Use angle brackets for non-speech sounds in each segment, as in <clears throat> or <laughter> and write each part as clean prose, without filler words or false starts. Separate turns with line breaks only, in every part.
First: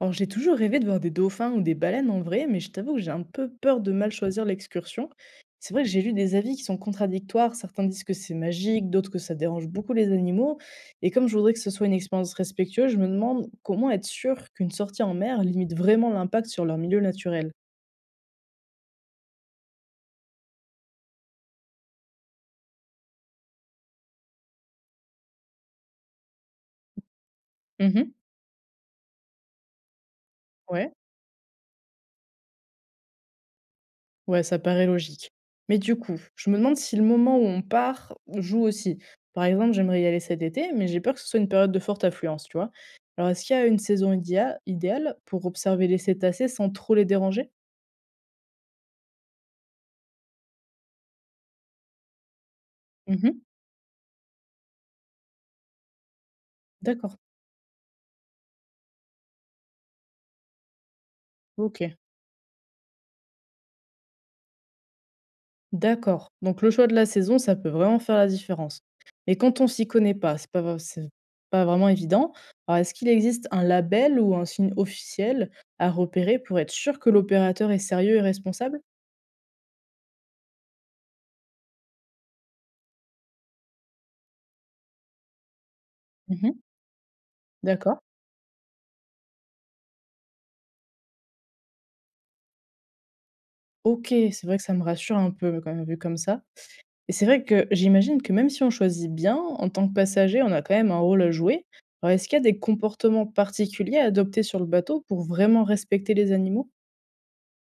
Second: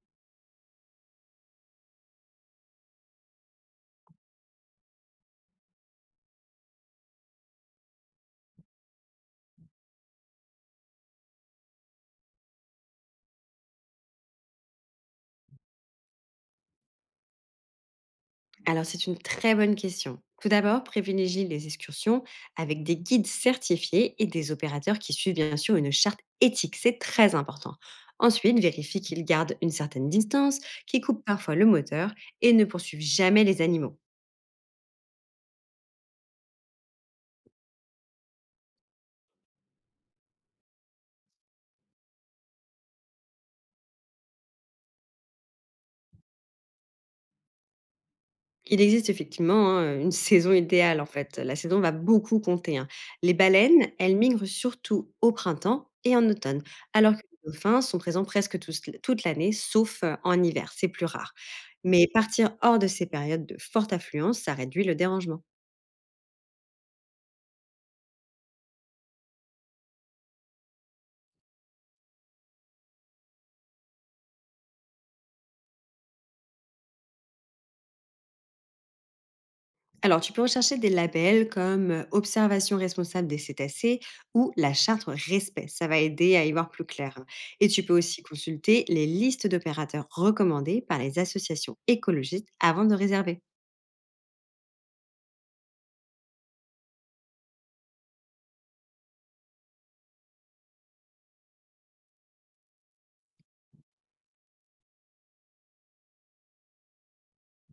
Alors j'ai toujours rêvé de voir des dauphins ou des baleines en vrai, mais je t'avoue que j'ai un peu peur de mal choisir l'excursion. C'est vrai que j'ai lu des avis qui sont contradictoires, certains disent que c'est magique, d'autres que ça dérange beaucoup les animaux, et comme je voudrais que ce soit une expérience respectueuse, je me demande comment être sûr qu'une sortie en mer limite vraiment l'impact sur leur milieu naturel.
Alors, c'est une très bonne question. Tout d'abord, privilégie les excursions avec des guides certifiés et des opérateurs qui suivent bien sûr une charte éthique. C'est très important.
Mhm.
Ensuite, vérifie qu'ils gardent une certaine distance,
Ouais.
qu'ils coupent parfois le moteur et ne poursuivent jamais les animaux.
Ouais, ça paraît logique. Mais du coup, je me demande si le moment où on part joue aussi. Par exemple, j'aimerais y aller cet été, mais j'ai peur que ce soit une période de forte affluence, tu vois. Alors, est-ce qu'il y a une saison idéale pour observer les cétacés sans trop les déranger?
Il existe effectivement hein, une saison idéale en fait. La saison va beaucoup compter, hein. Les
Mhm.
baleines, elles migrent surtout au printemps et en automne, alors que
D'accord.
les dauphins sont présents presque toute l'année, sauf en hiver, c'est plus rare.
Ok.
Mais partir hors de ces périodes de forte affluence, ça réduit le dérangement.
D'accord. Donc, le choix de la saison, ça peut vraiment faire la différence. Mais quand on s'y connaît pas, c'est pas vraiment évident. Alors, est-ce qu'il existe un label ou un signe officiel à repérer pour être sûr que l'opérateur est sérieux et responsable?
Alors, tu peux rechercher des labels comme Observation responsable des cétacés ou la charte Respect. Ça va aider à
Mhm.
y voir plus clair, hein. Et tu peux
D'accord.
aussi consulter les listes d'opérateurs recommandés par les associations écologistes avant de réserver.
OK, c'est vrai que ça me rassure un peu quand même vu comme ça et c'est vrai que j'imagine que même si on choisit bien, en tant que passager, on a quand même un rôle à jouer. Alors est-ce qu'il y a des comportements particuliers à adopter sur le bateau pour vraiment respecter les animaux?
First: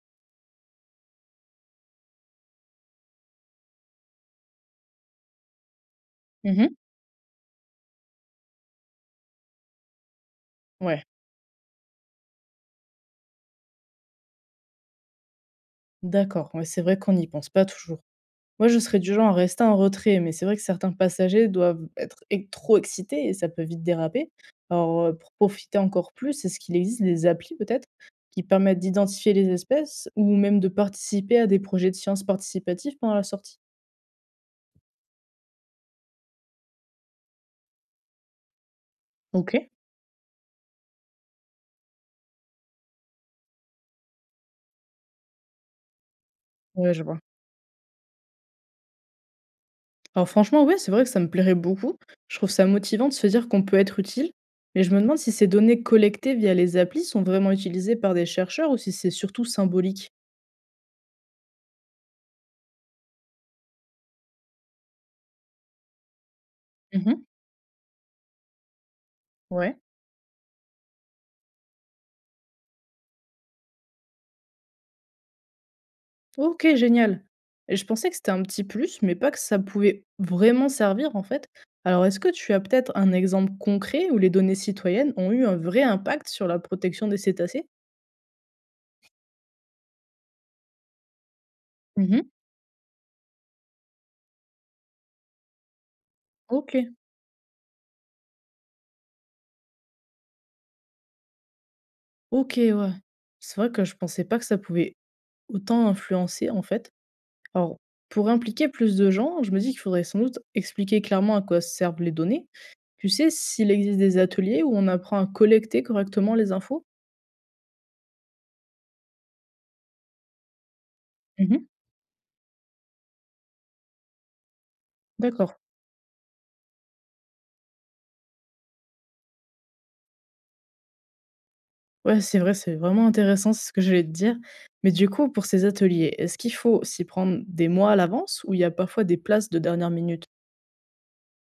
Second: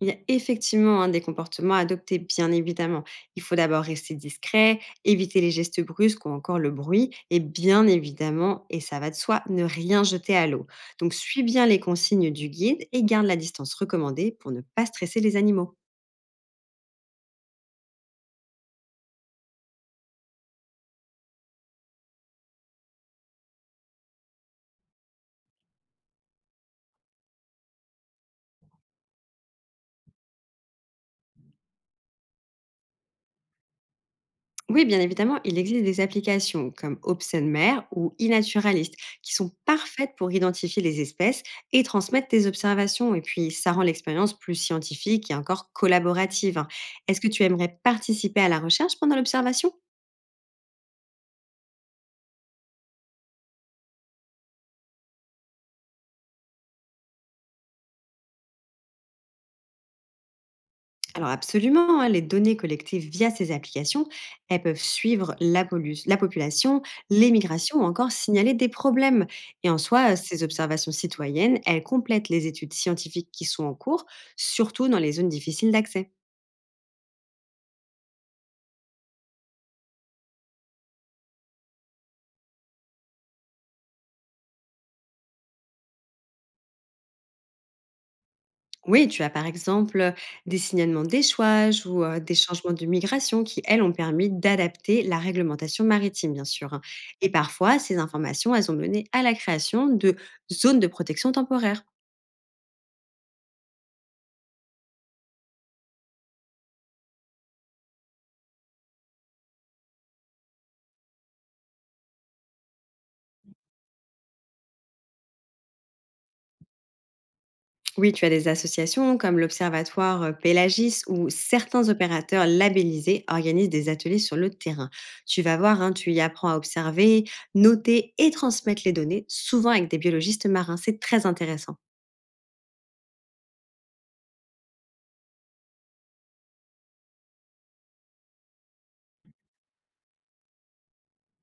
Il y a effectivement hein, des comportements adoptés, bien évidemment. Il faut d'abord rester discret, éviter les gestes brusques ou encore le
Mhm.
bruit, et bien évidemment, et ça va de soi, ne rien jeter à l'eau.
Ouais,
Donc suis bien les consignes du guide et garde la distance recommandée pour ne pas stresser les animaux.
d'accord, ouais, c'est vrai qu'on n'y pense pas toujours. Moi, je serais du genre à rester en retrait, mais c'est vrai que certains passagers doivent être trop excités et ça peut vite déraper. Alors, pour profiter encore plus, est-ce qu'il existe des applis peut-être qui permettent d'identifier les espèces ou même de participer à des projets de sciences participatives pendant la sortie?
Oui, bien évidemment, il existe des applications comme ObsEnMer ou iNaturalist qui sont
Ok,
parfaites pour identifier les espèces et transmettre tes observations. Et puis, ça rend l'expérience plus scientifique et encore collaborative, hein.
ouais, je
Est-ce
vois.
que tu aimerais participer à la recherche pendant l'observation?
Alors franchement, ouais, c'est vrai que ça me plairait beaucoup. Je trouve ça motivant de se dire qu'on peut être utile, mais je me demande si ces données collectées via les applis sont vraiment utilisées par des chercheurs ou si c'est surtout symbolique.
Alors absolument, hein, les données collectives via ces applications, elles peuvent suivre la population,
Mhm,
les migrations ou encore signaler des problèmes. Et
ouais.
en soi, ces observations citoyennes, elles complètent les études scientifiques qui sont en cours, surtout dans les zones difficiles d'accès.
OK, génial. Et je pensais que c'était un petit plus, mais pas que ça pouvait vraiment servir en fait. Alors est-ce que tu as peut-être un exemple concret où les données citoyennes ont eu un vrai impact sur la protection des cétacés?
Oui, tu as par exemple des signalements d'échouage ou
Mhm.
des changements de migration qui, elles, ont permis d'adapter la réglementation maritime, bien sûr, hein.
OK,
Et parfois, ces informations, elles ont mené à la création de zones de protection temporaire.
OK, ouais. C'est vrai que je pensais pas que ça pouvait autant influencer en fait. Alors, pour impliquer plus de gens, je me dis qu'il faudrait sans doute expliquer clairement à quoi servent les données. Tu sais s'il existe des ateliers où on apprend à collecter correctement les infos?
Oui, tu as des associations comme l'Observatoire Pélagis où
Mhm.
certains opérateurs labellisés organisent des ateliers sur le terrain. Tu
D'accord.
vas voir, hein, tu y apprends à observer, noter et transmettre les données, souvent avec des biologistes marins. C'est très intéressant.
Ouais, c'est vrai, c'est vraiment intéressant, c'est ce que j'allais te dire. Mais du coup, pour ces ateliers, est-ce qu'il faut s'y prendre des mois à l'avance ou il y a parfois des places de dernière minute?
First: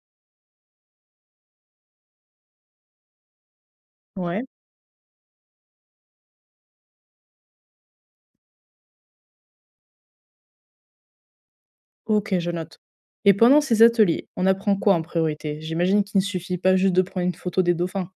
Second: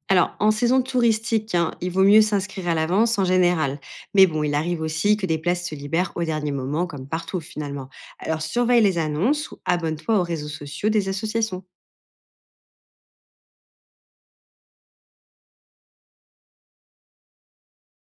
Alors, en saison touristique, hein, il vaut mieux s'inscrire à l'avance en général. Mais bon,
Ouais,
il arrive aussi que des places se libèrent au dernier moment, comme partout finalement. Alors, surveille les annonces ou abonne-toi aux réseaux sociaux des associations.
ok, je note. Et pendant ces ateliers, on apprend quoi en priorité? J'imagine qu'il ne suffit pas juste de prendre une photo des dauphins.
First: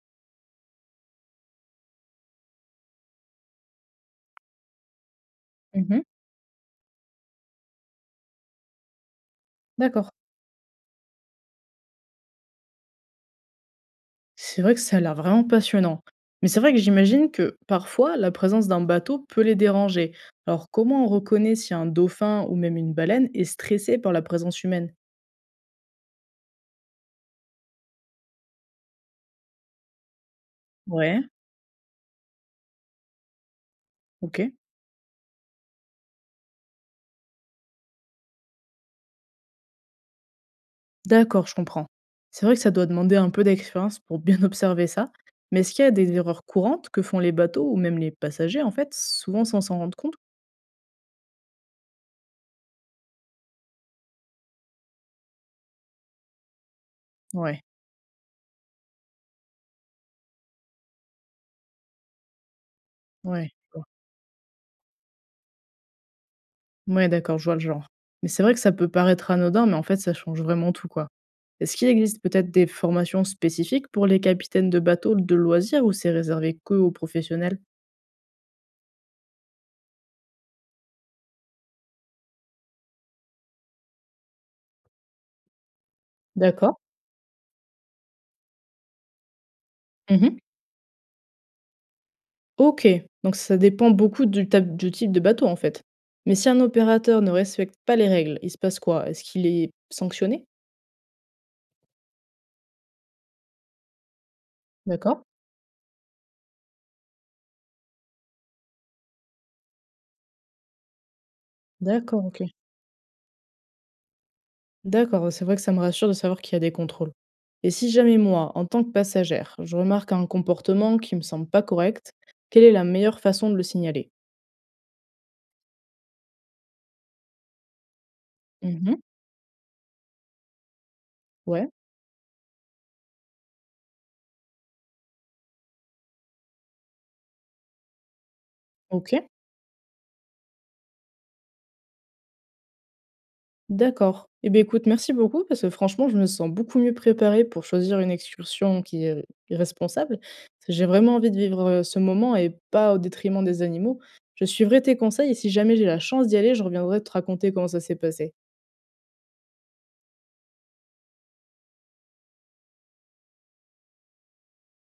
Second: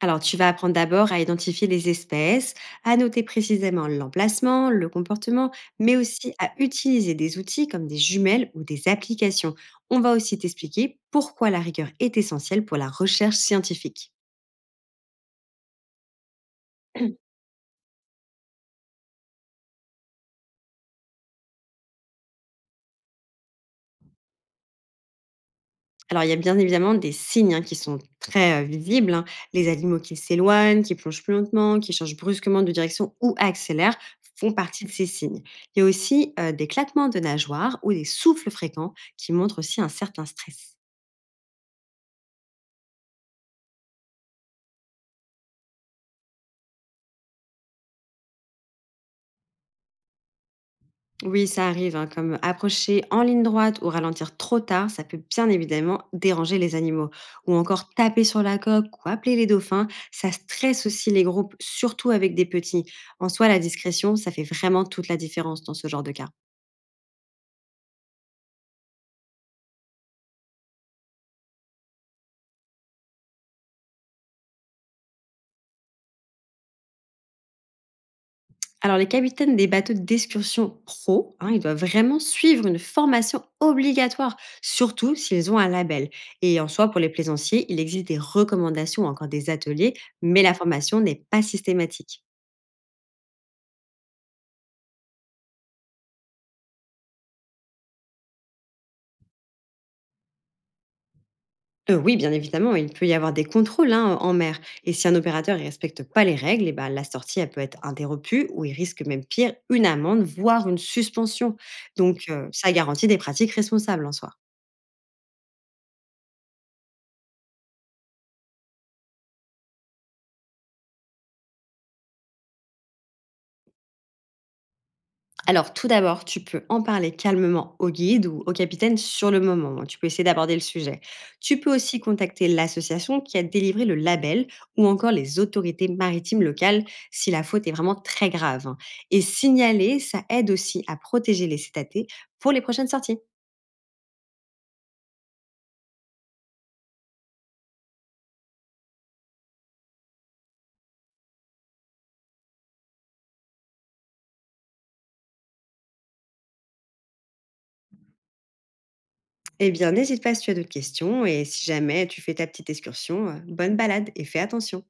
Alors, tu vas apprendre d'abord à identifier les espèces, à noter précisément l'emplacement, le comportement, mais
Mhm,
aussi à utiliser des outils comme des jumelles ou des applications. On
d'accord.
va aussi t'expliquer pourquoi la rigueur est essentielle pour la recherche scientifique.
C'est vrai que ça a l'air vraiment passionnant. Mais c'est vrai que j'imagine
<clears throat>
que parfois, la présence d'un bateau peut les déranger. Alors, comment on reconnaît si un dauphin ou même une baleine est stressé par la présence humaine?
Alors, il y a bien évidemment des signes hein, qui sont très visibles, hein. Les animaux qui s'éloignent, qui plongent
Ouais,
plus lentement, qui changent brusquement de direction ou accélèrent font
ok.
partie de ces signes. Il y a aussi des claquements de nageoires ou des souffles fréquents qui montrent aussi un certain stress.
D'accord, je comprends. C'est vrai que ça doit demander un peu d'expérience pour bien <laughs> observer ça, mais est-ce qu'il y a des erreurs courantes que font les bateaux ou même les passagers, en fait, souvent sans s'en rendre compte?
Oui, ça arrive, hein, comme approcher en ligne droite ou ralentir trop tard, ça peut bien évidemment déranger les animaux. Ou
Ouais,
encore taper sur la coque ou appeler les dauphins, ça stresse aussi les groupes, surtout avec des petits. En soi,
ouais, je
la
vois.
discrétion, ça fait vraiment toute la différence dans ce genre de cas.
Ouais, d'accord, je vois le genre. Mais c'est vrai que ça peut paraître anodin, mais en fait, ça change vraiment tout, quoi. Est-ce qu'il existe peut-être des formations spécifiques pour les capitaines de bateaux de loisirs ou c'est réservé que aux professionnels?
Alors les capitaines des bateaux d'excursion pro, hein, ils doivent vraiment suivre une formation obligatoire, surtout s'ils ont un label. Et en
D'accord.
soi, pour les plaisanciers, il existe des recommandations, ou encore des ateliers, mais la formation n'est pas systématique.
OK, donc ça dépend beaucoup du type de bateau, en fait. Mais si un opérateur ne respecte pas les règles, il se passe quoi? Est-ce qu'il est sanctionné?
Oui, bien évidemment, il peut y avoir des contrôles, hein, en mer. Et si un
D'accord?
opérateur ne respecte pas les règles, et ben, la sortie, elle peut être interrompue ou il risque même pire, une amende, voire une suspension.
D'accord,
Donc
OK.
ça garantit des pratiques responsables en soi.
D'accord, c'est vrai que ça me rassure de savoir qu'il y a des contrôles. Et si jamais moi, en tant que passagère, je remarque un comportement qui me semble pas correct, quelle est la meilleure façon de le signaler?
Alors, tout d'abord, tu peux en parler calmement au guide ou au capitaine
Mmh.
sur le moment, hein. Tu peux essayer d'aborder le sujet. Tu
Ouais,
peux aussi contacter l'association qui a délivré le label ou encore les autorités maritimes locales si la faute est vraiment très grave, hein. Et
OK.
signaler, ça aide aussi à protéger les cétacés pour les prochaines sorties.
D'accord. Eh beh, écoute, merci beaucoup parce que franchement, je me sens beaucoup mieux préparée pour choisir une excursion qui est responsable. J'ai vraiment envie de vivre, ce moment et pas au détriment des animaux. Je suivrai tes conseils et si jamais j'ai la chance d'y aller, je reviendrai te raconter comment ça s'est passé.
Eh bien, n'hésite pas si tu as d'autres questions et si jamais tu fais ta petite excursion, bonne balade et fais attention.